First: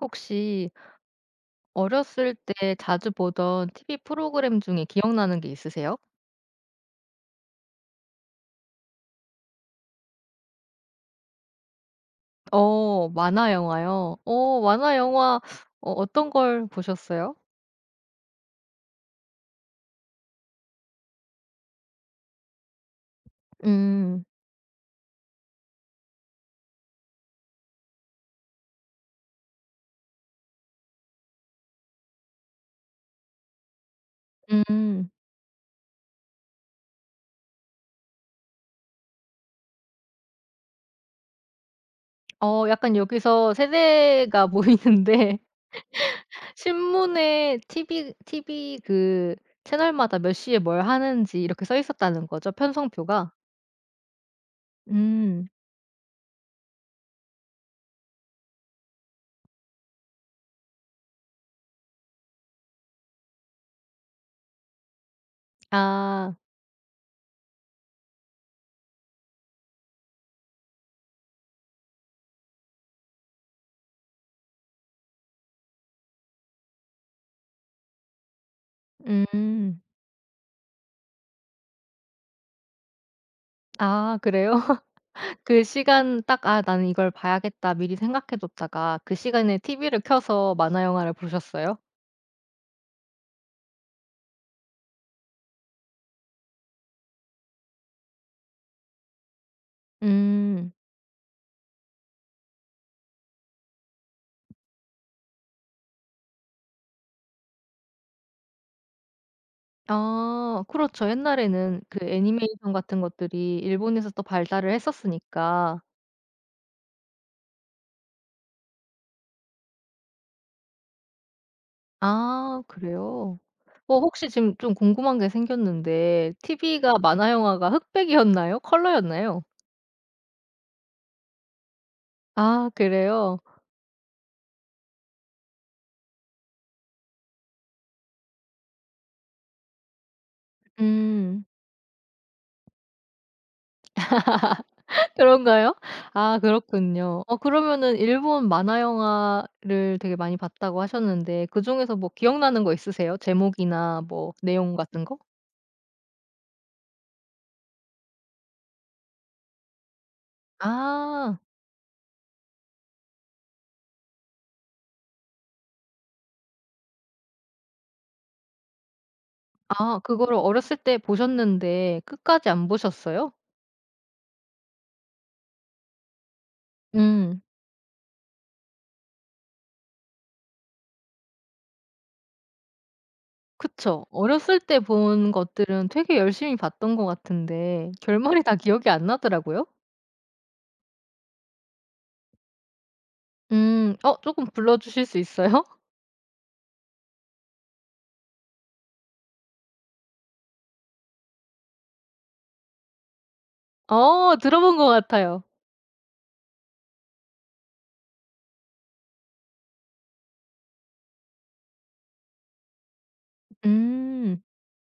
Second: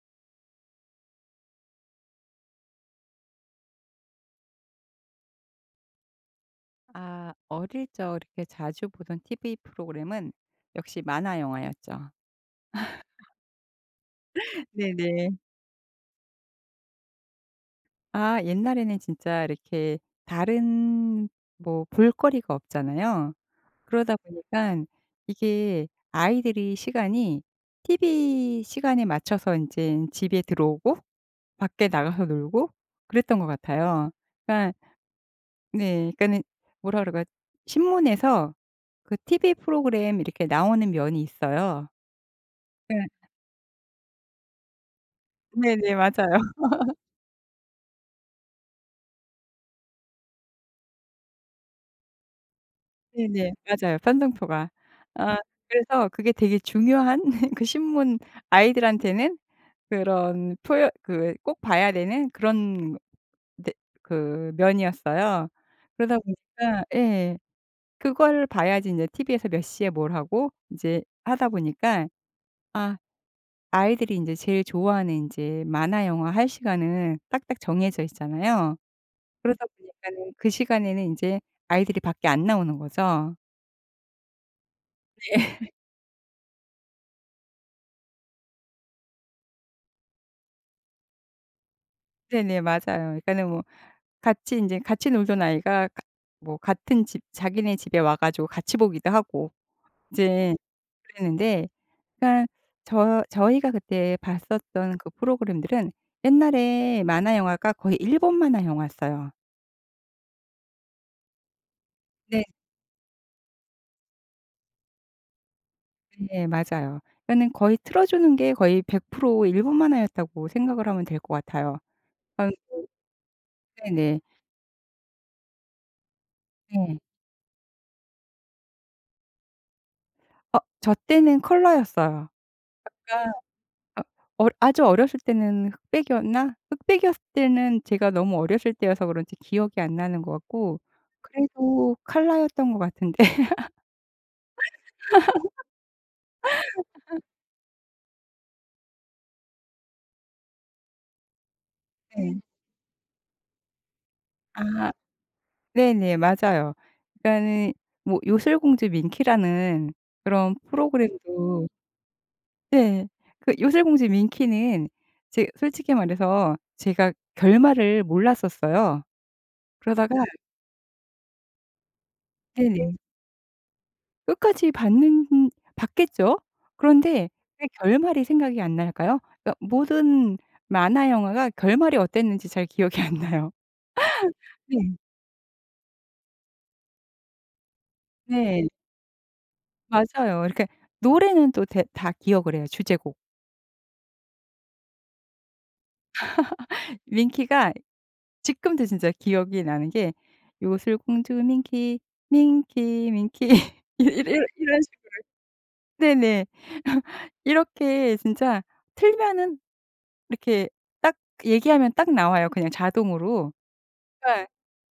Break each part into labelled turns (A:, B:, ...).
A: 혹시 어렸을 때 자주 보던 TV 프로그램 중에 기억나는 게 있으세요?
B: 아 어릴 적 이렇게 자주 보던 TV 프로그램은 역시 만화 영화였죠.
A: 어 만화 영화요. 어 만화
B: 네네.
A: 영화. 어 어떤 걸 보셨어요?
B: 아 옛날에는 진짜 이렇게 다른 뭐 볼거리가 없잖아요. 그러다
A: 음.
B: 보니까 이게 아이들이 시간이 TV 시간에 맞춰서 이제 집에 들어오고 밖에 나가서 놀고 그랬던 것 같아요. 그러니까
A: 음.
B: 네 그러니까는 뭐라 그럴까 신문에서 그 TV 프로그램 이렇게 나오는 면이 있어요.
A: 어 약간 여기서 세대가 보이는데.
B: 네네. 맞아요.
A: 신문에 TV 그 채널마다 몇 시에 뭘 하는지 이렇게 써 있었다는 거죠, 편성표가?
B: 네네. 맞아요. 편성표가. 아
A: 음.
B: 그래서 그게 되게 중요한 그 신문 아이들한테는 그런 표현 그 꼭 봐야 되는 그런 네 그 면이었어요. 그러다
A: 아.
B: 보니까 예. 그걸 봐야지 인제 티브이에서 몇 시에 뭘 하고 인제 하다 보니까 아 아이들이 인제 제일 좋아하는 인제 만화, 영화 할 시간은 딱딱 정해져 있잖아요. 그러다
A: 음.
B: 보니까는 그 시간에는 인제 아이들이 밖에 안 나오는 거죠.
A: 아 그래요? 그 시간 딱 '아 나는 이걸 봐야겠다.' 미리 생각해 뒀다가 그 시간에 TV를 켜서 만화 영화를 보셨어요?
B: 네네. 맞아요. 그러니까는 뭐 같이 인제 같이 놀던 아이가 가 뭐 같은 집 자기네 집에 와 가지고 같이 보기도 하고 이제
A: 음.
B: 그랬는데 그러니까 저희가 그때 봤었던 그 프로그램들은 옛날에 만화 영화가 거의 일본 만화 영화였어요.
A: 아 그렇죠. 옛날에는 그
B: 네.
A: 애니메이션 같은 것들이 일본에서 또 발달을 했었으니까.
B: 네. 맞아요. 그러니까는 거의 틀어 주는 게 거의 100% 일본 만화였다고 생각을 하면 될 것 같아요.
A: 아
B: 아이고
A: 그래요? 어
B: 네네.
A: 혹시 지금 좀 궁금한 게 생겼는데 TV가,
B: 네.
A: 만화 영화가 흑백이었나요? 컬러였나요?
B: 어 저 때는 컬러였어요.
A: 아 그래요?
B: 아 어 아주 어렸을 때는 흑백이었나? 흑백이었을 때는 제가 너무 어렸을 때여서 그런지 기억이 안 나는 것 같고
A: 음.
B: 그래도 칼라였던 것 같은데. 네.
A: 그런가요? 아 그렇군요. 어 그러면은 일본 만화 영화를 되게 많이 봤다고 하셨는데 그중에서 뭐 기억나는 거 있으세요? 제목이나 뭐 내용
B: 아
A: 같은 거?
B: 네네. 맞아요. 그러니까는 뭐 요술공주 민키라는 그런
A: 아.
B: 프로그램도 네. 그 요술공주 민키는 제 솔직히 말해서 제가 결말을 몰랐었어요.
A: 아,
B: 그러다가
A: 그거를 어렸을 때 보셨는데 끝까지 안
B: 네네.
A: 보셨어요?
B: 끝까지 받는 받겠죠. 그런데
A: 음.
B: 왜 결말이 생각이 안 날까요? 그러니까 모든 만화 영화가 결말이 어땠는지 잘 기억이 안 나요.
A: 그쵸. 어렸을 때
B: 네.
A: 본 것들은 되게 열심히 봤던 것 같은데 결말이 다
B: 네.
A: 기억이 안 나더라고요.
B: 맞아요. 이렇게 노래는 또 대 다 기억을 해요, 주제곡.
A: 음. 어 조금 불러 주실 수 있어요?
B: 민키가 지금도 진짜 기억이 나는 게 요술공주 민키, 민키, 민키 이 이
A: 어
B: 이런
A: 들어본
B: 이런
A: 것
B: 식
A: 같아요.
B: 네네. 이렇게 진짜 틀면은 이렇게 딱 얘기하면 딱 나와요, 그냥 자동으로.
A: 음.
B: 그러니까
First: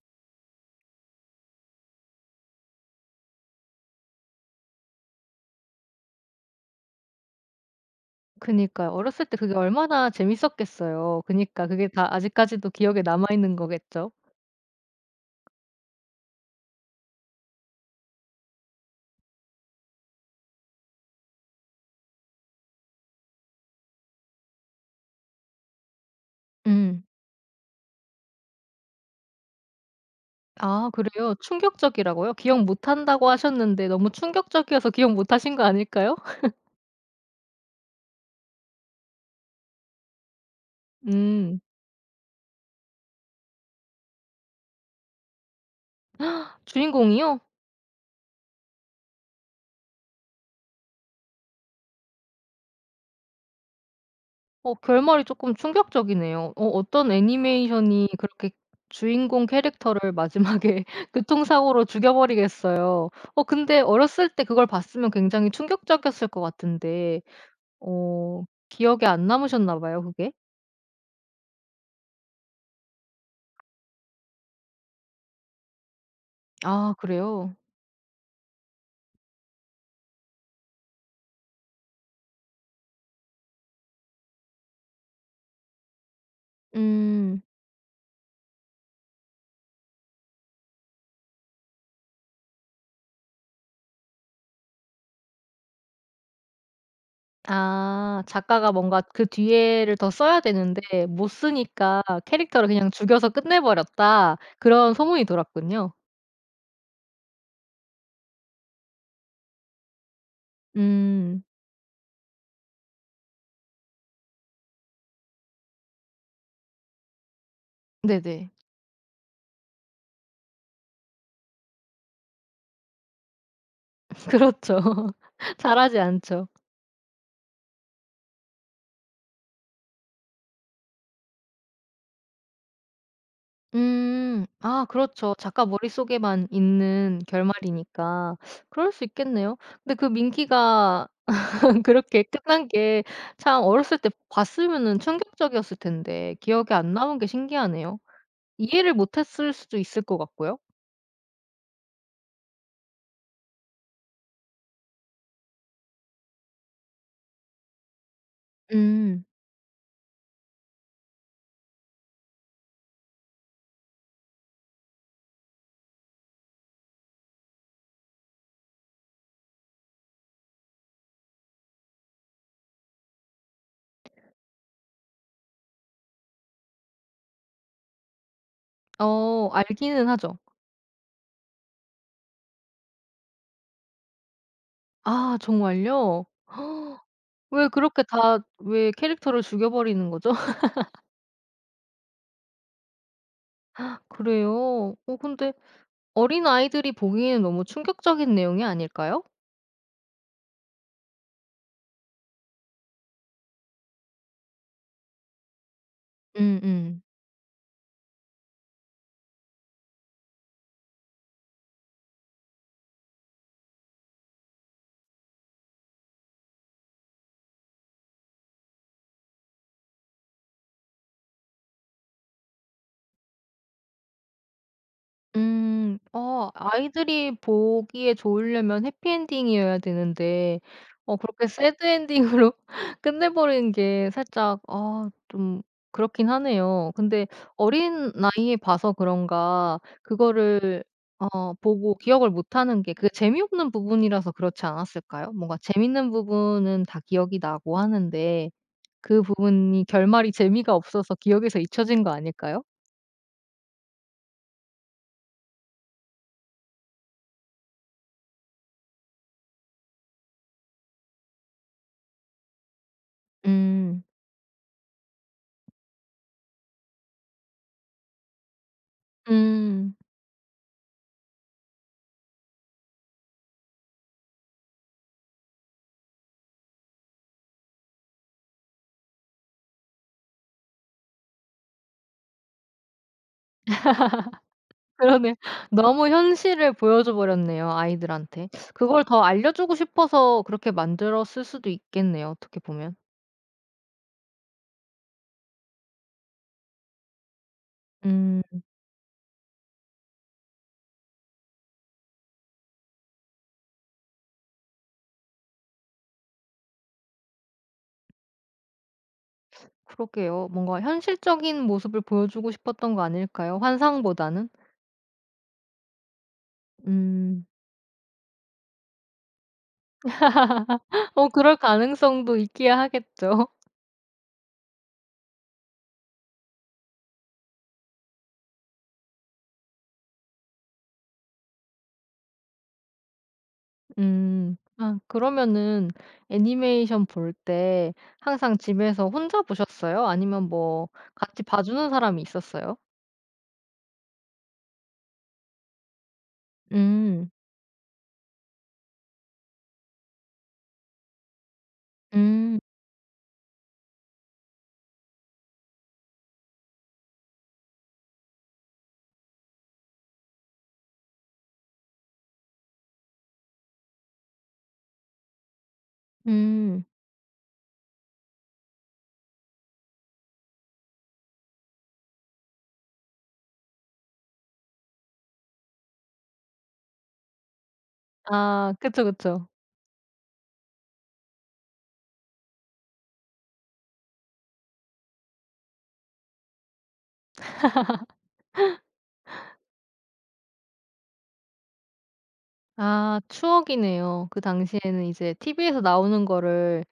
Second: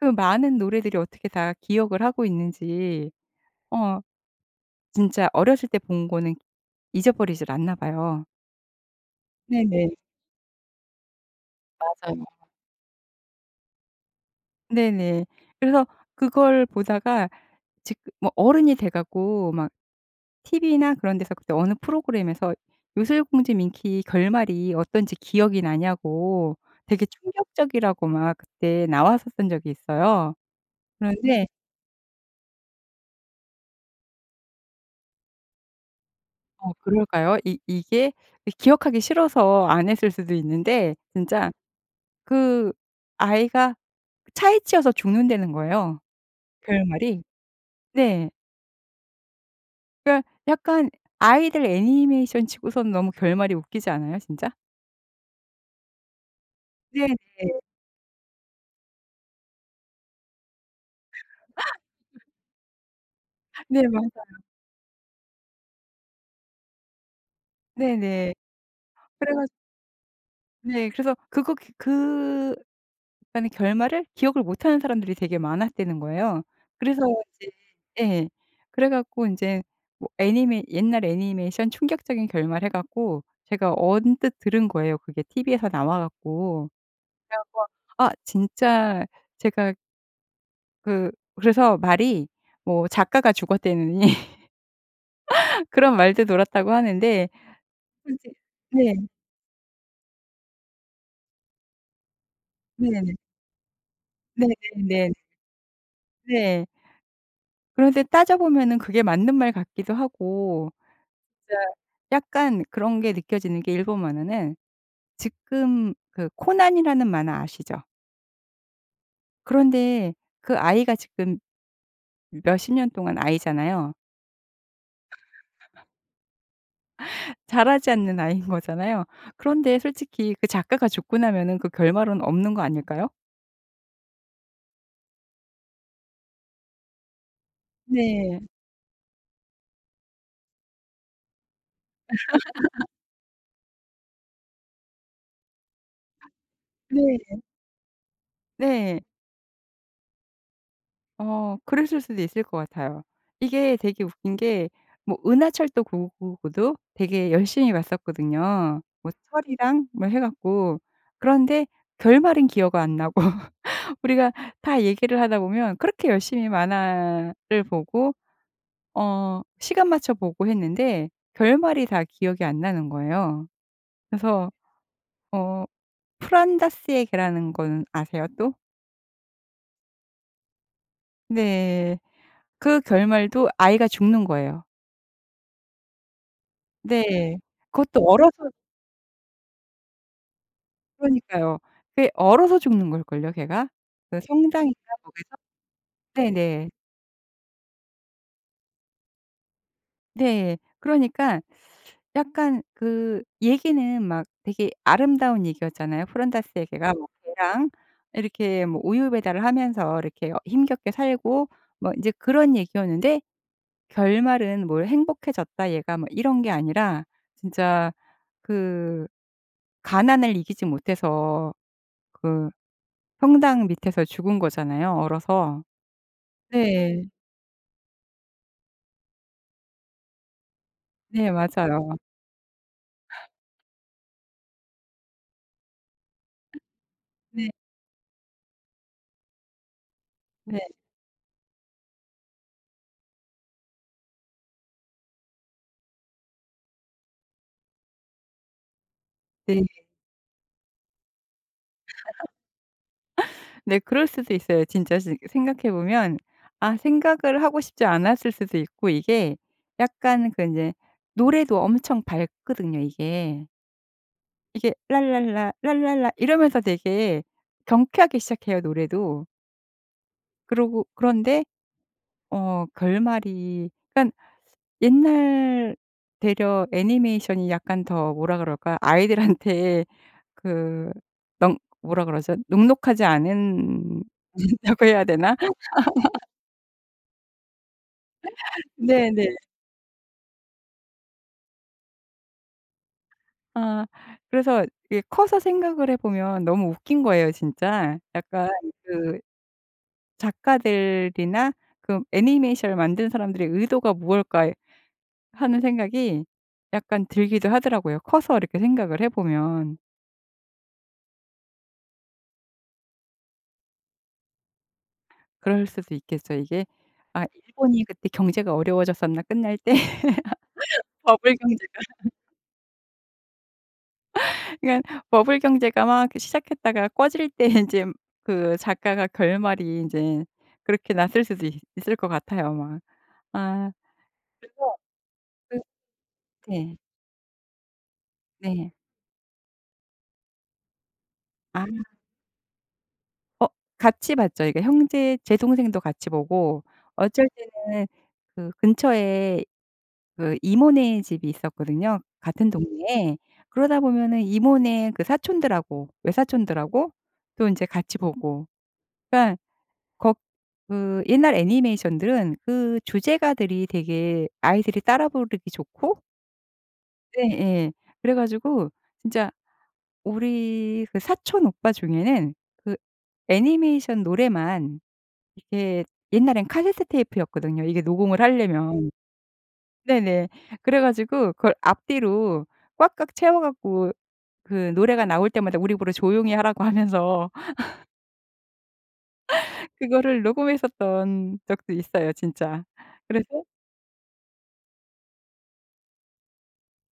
B: 그 많은 노래들이 어떻게 다 기억을 하고 있는지 어 진짜 어렸을 때 본 거는 잊어버리질 않나 봐요.
A: 그니까요. 어렸을 때 그게
B: 네네.
A: 얼마나 재밌었겠어요. 그니까 그게 다
B: 맞아요.
A: 아직까지도 기억에 남아 있는 거겠죠?
B: 네네. 그래서 그걸 보다가 지금 뭐 어른이 돼 갖고 막 TV나 그런 데서 그때 어느 프로그램에서 요술공주 민키 결말이 어떤지 기억이 나냐고
A: 음.
B: 되게 충격적이라고 막 그때 나왔었던 적이 있어요.
A: 아 그래요?
B: 그런데
A: 충격적이라고요? 기억 못 한다고 하셨는데 너무 충격적이어서 기억 못 하신 거 아닐까요?
B: 어 그럴까요? 이 이게 이 기억하기 싫어서 안 했을 수도 있는데 진짜
A: 음.
B: 그 아이가 차에 치여서 죽는다는 거예요, 결말이.
A: 주인공이요?
B: 네. 그러니까 약간 아이들 애니메이션 치고서는 너무 결말이 웃기지 않아요, 진짜?
A: 어 결말이 쪼끔 충격적이네요. 어 어떤
B: 네네.
A: 애니메이션이 그렇게 주인공 캐릭터를 마지막에 교통사고로 죽여버리겠어요. 어 근데
B: 네 맞아.
A: 어렸을 때 그걸 봤으면 굉장히 충격적이었을 것 같은데.
B: 네네.
A: 어 기억에 안
B: 그래 가지고
A: 남으셨나 봐요 그게?
B: 네 그래서 그거 그 그러니까는 결말을 기억을 못하는 사람들이 되게 많았다는 거예요.
A: 아
B: 그래서 이제
A: 그래요?
B: 예. 그래 갖고 인제 뭐 애니메 옛날 애니메이션 충격적인 결말 해 갖고 제가 언뜻 들은 거예요, 그게 티브이에서 나와 갖고. 그래
A: 음.
B: 갖고 아 진짜 제가 그 그래서 말이 뭐 작가가 죽었다느니 그런 말도 돌았다고 하는데
A: 아
B: 근데
A: 작가가
B: 네.
A: 뭔가 그 뒤에를 더 써야 되는데 못 쓰니까 캐릭터를 그냥
B: 네네.
A: 죽여서 끝내 버렸다.
B: 네네네.
A: 그런
B: 네.
A: 소문이 돌았군요.
B: 네, 네. 그런데 따져 보면은 그게 맞는 말 같기도 하고
A: 음.
B: 진짜 약간 그런 게 느껴지는 게 일본 만화는 지금 그 코난이라는 만화 아시죠?
A: 네네.
B: 그런데 그 아이가 지금 몇십 년 동안 아이잖아요.
A: 그렇죠. 잘하지 않죠.
B: 자라지 않는 아이인 거잖아요. 그런데 솔직히 그 작가가 죽고 나면은 그 결말은 없는 거 아닐까요?
A: 음. 아 그렇죠. 작가 머릿속에만 있는 결말이니까
B: 네.
A: 그럴 수 있겠네요. 근데 그 민키가 그렇게 끝난 게 참, 어렸을 때 봤으면은 충격적이었을 텐데 기억에 안 남은 게
B: 네.
A: 신기하네요. 이해를
B: 네.
A: 못했을 수도 있을 것 같고요.
B: 어 그랬을 수도 있을 것 같아요. 이게 되게 웃긴 게 뭐 은하철도 999도 되게 열심히 봤었거든요. 뭐
A: 음.
B: 철이랑 뭐 해 갖고. 그런데 결말은 기억 안 나고 우리가 다 얘기를 하다 보면 그렇게 열심히 만화를 보고 어 시간 맞춰 보고 했는데 결말이 다 기억이 안 나는 거예요. 그래서 어 프란다스의 개라는 건 아세요 또?
A: 어 알기는 하죠.
B: 네. 그 결말도 아이가 죽는 거예요.
A: 아 정말요?
B: 네.
A: 왜 그렇게
B: 그것도 얼어서
A: 다 왜 캐릭터를 죽여버리는 거죠?
B: 그러니까요. 그게 얼어서 죽는 걸걸요 걔가. 그 성장인가
A: 그래요? 어
B: 거기서?
A: 근데
B: 네네.
A: 어린아이들이 보기에는 너무 충격적인 내용이 아닐까요?
B: 네. 그러니까 약간 그 얘기는 막 되게 아름다운 얘기였잖아요. 프란다스의 걔가
A: 음음.
B: 뭐 개랑 이렇게 뭐 우유 배달을 하면서 이렇게 어 힘겹게 살고 뭐 인제 그런 얘기였는데 결말은 뭘 행복해졌다 얘가 뭐 이런 게 아니라 진짜 그 가난을 이기지 못해서 그 평당 밑에서 죽은 거잖아요, 얼어서.
A: 음. 어
B: 네.
A: 아이들이 보기에 좋으려면 해피엔딩이어야 되는데 어
B: 네
A: 그렇게 새드
B: 맞아요.
A: 엔딩으로 끝내버리는 게 살짝, 아 좀 그렇긴 하네요. 근데
B: 네.
A: 어린 나이에 봐서 그런가
B: 네
A: 그거를 어 보고 기억을 못하는 게, 그게 재미없는 부분이라서 그렇지 않았을까요? 뭔가 재밌는 부분은 다 기억이 나고 하는데 그
B: 네.
A: 부분이 결말이 재미가 없어서 기억에서 잊혀진 거 아닐까요?
B: 네 그럴 수도 있어요. 진짜 지 생각해 보면 아 생각을 하고 싶지 않았을 수도 있고 이게 약간 그 인제 노래도 엄청 밝거든요, 이게.
A: 음.
B: 이게 랄랄라 랄랄라 이러면서 되게 경쾌하게 시작해요, 노래도.
A: 음.
B: 그러고 그런데 어 결말이 그러니깐 옛날 되려 애니메이션이 약간 더 뭐라 그럴까? 아이들한테 그 넉 뭐라 그러죠? 눅눅하지 않은 다고 해야
A: 그러네요.
B: 되나?
A: 너무 현실을 보여줘 버렸네요, 아이들한테. 그걸 더
B: 네네.
A: 알려주고 싶어서 그렇게 만들었을 수도 있겠네요, 어떻게 보면.
B: 아 그래서 이게 커서 생각을 해 보면 너무 웃긴 거예요 진짜. 약간
A: 음.
B: 그 작가들이나 그 애니메이션을 만든 사람들의 의도가 무엇일까 하는 생각이 약간 들기도 하더라고요. 커서 이렇게 생각을 해 보면
A: 그러게요. 뭔가 현실적인 모습을 보여주고 싶었던 거 아닐까요, 환상보다는?
B: 그럴 수도 있겠죠. 이게 "아
A: 음.
B: 일본이 그때 경제가 어려워졌었나 끝날 때?
A: 어
B: 버블
A: 그럴
B: 경제".
A: 가능성도 있기야 하겠죠.
B: 그러니까 버블 경제가 막 시작했다가 꺼질 때 인제 그 작가가 결말이 인제 그렇게 났을 수도 있 있을 것 같아요 막. 아 그래서
A: 아
B: 그
A: 그러면은
B: 네.
A: 애니메이션 볼 때 항상
B: 네.
A: 집에서 혼자 보셨어요? 아니면 뭐 같이 봐
B: 아
A: 주는 사람이 있었어요?
B: 어 같이 봤죠. 그러니까 형제 제 동생도 같이 보고
A: 음.
B: 어쩔 때는 그 근처에 그 이모네 집이 있었거든요 같은
A: 음.
B: 동네에. 그러다 보면은 이모네 그 사촌들하고 외사촌들하고 또 인제 같이 보고 그러니까 거 그 옛날 애니메이션들은 그 주제가들이 되게 아이들이 따라 부르기 좋고
A: 음.
B: 네. 예예. 그래 가지고 진짜 우리 그 사촌 오빠 중에는 그 애니메이션 노래만 이게 옛날엔 카세트 테이프였거든요 이게 녹음을
A: 아
B: 하려면.
A: 그쵸, 그쵸.
B: 네네. 그래 가지고 그걸 앞뒤로 꽉꽉 채워 갖고 그 노래가 나올 때마다 우리 보러 조용히 하라고 하면서 그거를 녹음했었던 적도 있어요 진짜.
A: 아
B: 그래서
A: 추억이네요. 그 당시에는 이제 TV에서 나오는 거를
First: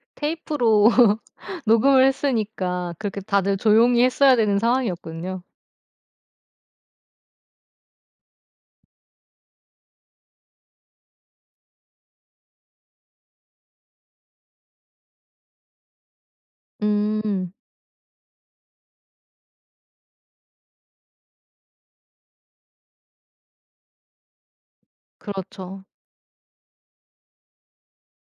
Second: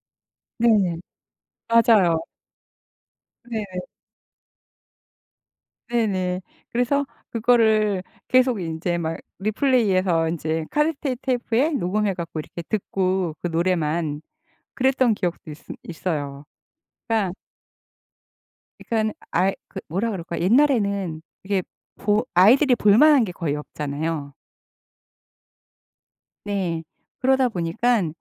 B: 네.
A: 테이프로 녹음을
B: 맞아요.
A: 했으니까 그렇게 다들
B: 네네.
A: 조용히 했어야 되는 상황이었군요.
B: 네네. 그래서 그거를 계속 인제 막 리플레이해서 인제 카세트 테이프에 녹음해 갖고 이렇게 듣고 그 노래만 그랬던 기억도 있으 있어요. 그러니까
A: 음.
B: 그러니깐 아이 그 뭐라 그럴까? 옛날에는 이게 보 아이들이 볼 만한 게 거의 없잖아요.
A: 그렇죠.
B: 네. 그러다 보니깐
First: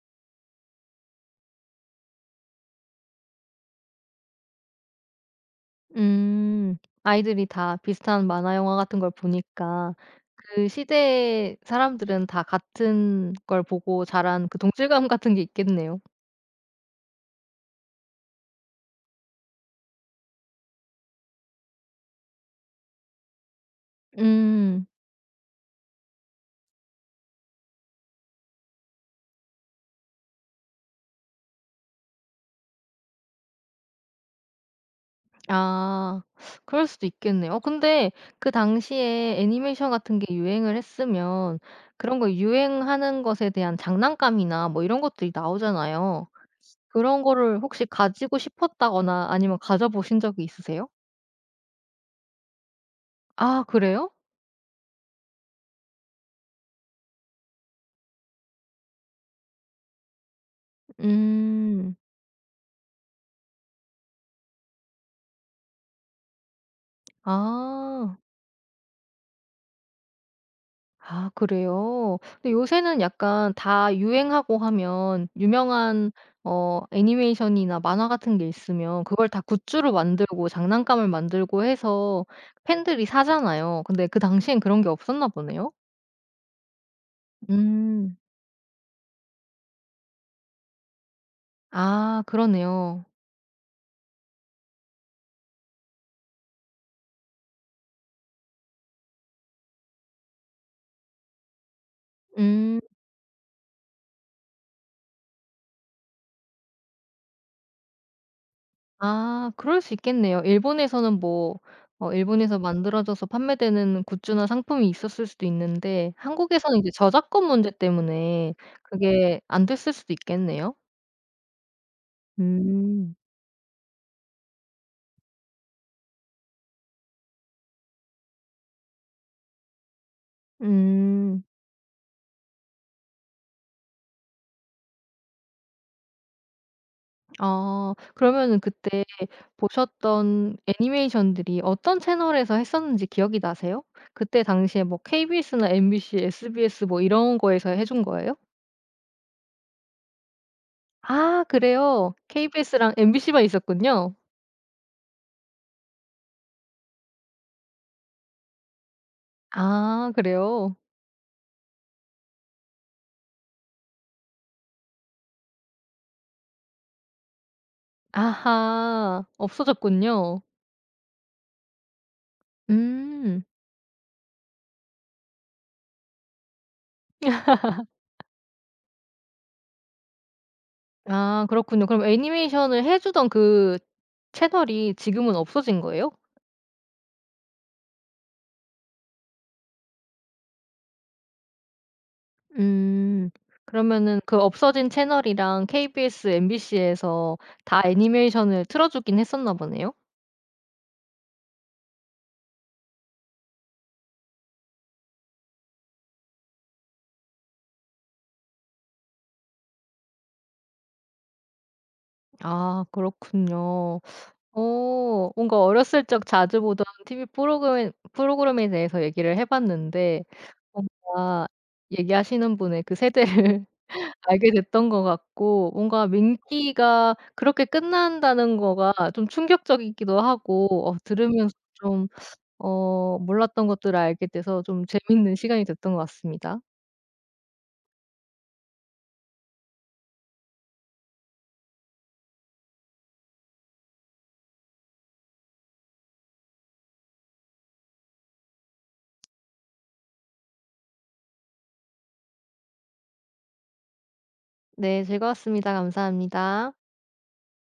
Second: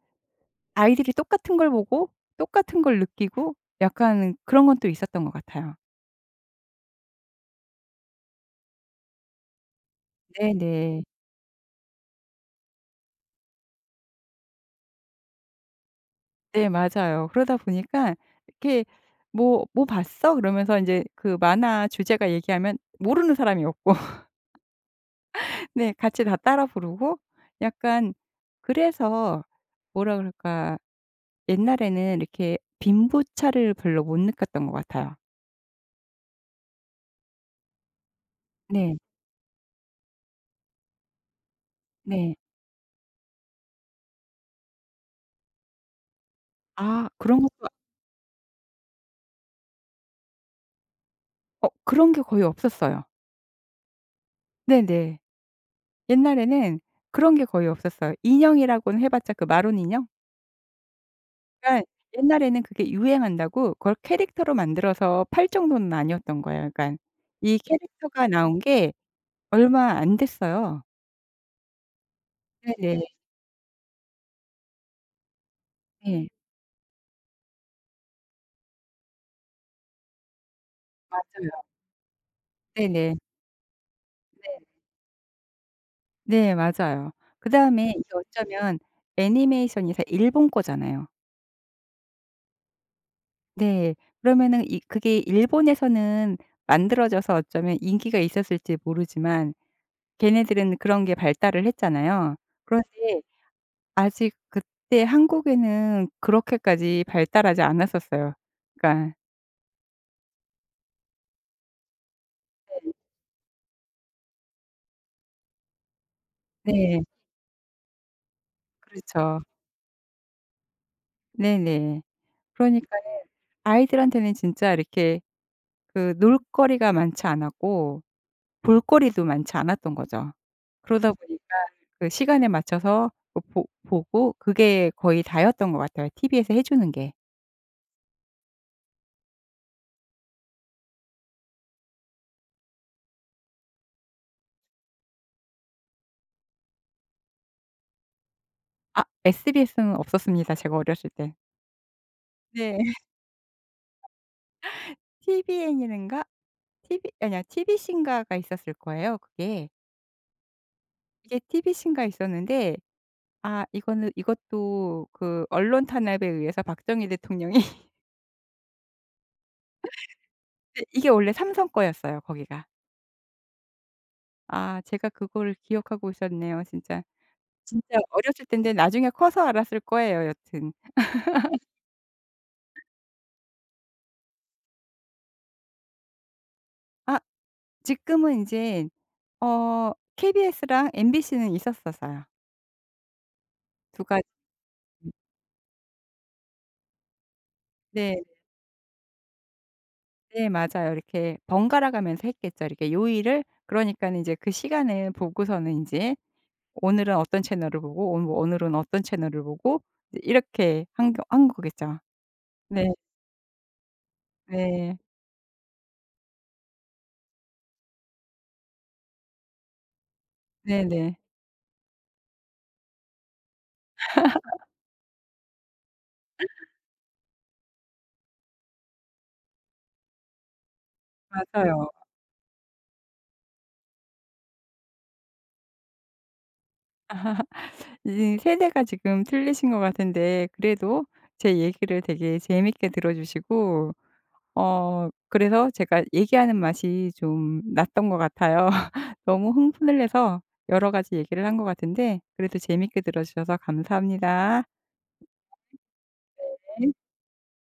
B: 아이들이 똑같은 걸 보고 똑같은 걸 느끼고 약간 그런 건 또 있었던 것 같아요.
A: 음. 아이들이 다 비슷한 만화 영화 같은 걸 보니까 그
B: 네네.
A: 시대의 사람들은 다 같은 걸 보고 자란 그 동질감 같은 게 있겠네요.
B: 네 맞아요. 그러다 보니까 이렇게 "뭐 뭐 봤어?" 그러면서 이제 그 만화 주제가 얘기하면 모르는 사람이 없고
A: 음.
B: 네 같이 다 따라 부르고 약간 그래서 뭐라 그럴까 옛날에는 이렇게 빈부차를 별로 못 느꼈던 것 같아요.
A: 아. 그럴 수도 있겠네요. 어 근데 그
B: 네.
A: 당시에 애니메이션 같은 게 유행을 했으면 그런 거
B: 네.
A: 유행하는 것에 대한 장난감이나 뭐 이런 것들이 나오잖아요.
B: 아
A: 그런
B: 그런
A: 거를
B: 것도
A: 혹시 가지고 싶었다거나 아니면 가져 보신 적이 있으세요?
B: 어 그런 게 거의 없었어요.
A: 아 그래요?
B: 네네. 옛날에는 그런 게 거의 없었어요. 인형이라고는 해 봤자 그 마론 인형? 그러니까
A: 음.
B: 옛날에는 그게 유행한다고 그걸 캐릭터로 만들어서 팔 정도는 아니었던 거예요. 그러니까 이
A: 아.
B: 캐릭터가 나온 게 얼마 안 됐어요.
A: 아 그래요? 근데 요새는
B: 네네.
A: 약간 다 유행하고 하면 유명한
B: 네.
A: 어 애니메이션이나 만화 같은 게 있으면 그걸 다 굿즈로 만들고 장난감을
B: 맞아요.
A: 만들고 해서 팬들이
B: 네네.
A: 사잖아요. 근데 그
B: 네.
A: 당시엔 그런 게 없었나 보네요?
B: 네 맞아요. 그다음에 이게
A: 음.
B: 어쩌면 애니메이션이사 일본 거잖아요.
A: 아 그러네요.
B: 네. 그러면은 이 그게 일본에서는 만들어져서 어쩌면 인기가 있었을지 모르지만 걔네들은 그런 게 발달을 했잖아요.
A: 음.
B: 그런데 아직 그때 한국에는 그렇게까지 발달하지 않았었어요. 그러니까
A: 아 그럴 수 있겠네요. 일본에서는 뭐 어 일본에서 만들어져서 판매되는 굿즈나 상품이 있었을 수도 있는데 한국에서는 이제
B: 네.
A: 저작권 문제 때문에
B: 그렇죠.
A: 그게 안 됐을 수도 있겠네요?
B: 네네. 그러니까는
A: 음.
B: 아이들한테는 진짜 이렇게 그 놀거리가 많지 않았고 볼거리도 많지 않았던 거죠. 그러다
A: 음.
B: 보니까 그 시간에 맞춰서 그 보 보고 그게 거의 다였던 것 같아요, 티비에서 해 주는 게.
A: 아 그러면은 그때 보셨던 애니메이션들이 어떤 채널에서 했었는지 기억이 나세요? 그때 당시에 뭐 KBS나 MBC, SBS 뭐 이런 거에서 해준 거예요?
B: 아 SBS는 없었습니다, 제가 어렸을 때.
A: 아 그래요?
B: 네.
A: KBS랑 MBC만 있었군요.
B: TVN인가? TV 아니야 TVC인가가 있었을 거예요, 그게.
A: 아 그래요?
B: 이게 TV신가 있었는데 아 이거는 이것도 그 언론 탄압에 의해서 박정희 대통령이
A: 아하. 없어졌군요.
B: 근데 이게 원래 삼성 거였어요 거기가.
A: 음.
B: 아 제가 그거를 기억하고 있었네요 진짜. 진짜 어렸을 인데 나중에 커서 알았을 거예요 여튼.
A: 아 그렇군요. 그럼 애니메이션을 해 주던 그 채널이 지금은 없어진 거예요?
B: 아 지금은 이제어 KBS랑 MBC는 있었었어요.
A: 음.
B: 두
A: 그러면은
B: 가지.
A: 그 없어진 채널이랑 KBS, MBC에서 다
B: 네.
A: 애니메이션을 틀어 주긴 했었나 보네요?
B: 네 맞아요. 이렇게 번갈아 가면서 했겠죠. 이렇게 요일을 그러니까는 이제 그 시간을 보고서는 이제 오늘은 어떤 채널을 보고 오늘 뭐 오늘은 어떤 채널을 보고 이제 이렇게 한 거겠죠.
A: 아
B: 네.
A: 그렇군요.
B: 네.
A: 어 뭔가 어렸을 적 자주 보던 TV 프로그램 프로그램에 대해서 얘기를 해 봤는데
B: 네네.
A: 뭔가 얘기하시는 분의 그 세대를 알게 됐던 것 같고, 뭔가 민기가 그렇게 끝난다는 거가 좀 충격적이기도 하고 어 들으면서
B: 맞아요.
A: 좀 어 몰랐던 것들을 알게 돼서 좀 재밌는 시간이 됐던 것 같습니다.
B: 이 세대가 지금 틀리신 것 같은데 그래도 제 얘기를 되게 재밌게 들어 주시고 어 그래서 제가 얘기하는 맛이 좀 났던 것 같아요. 너무 흥분을 해서 여러 가지 얘기를 한 것 같은데 그래도 재밌게 들어 주셔서 감사합니다.
A: 네, 즐거웠습니다. 감사합니다.
B: 네.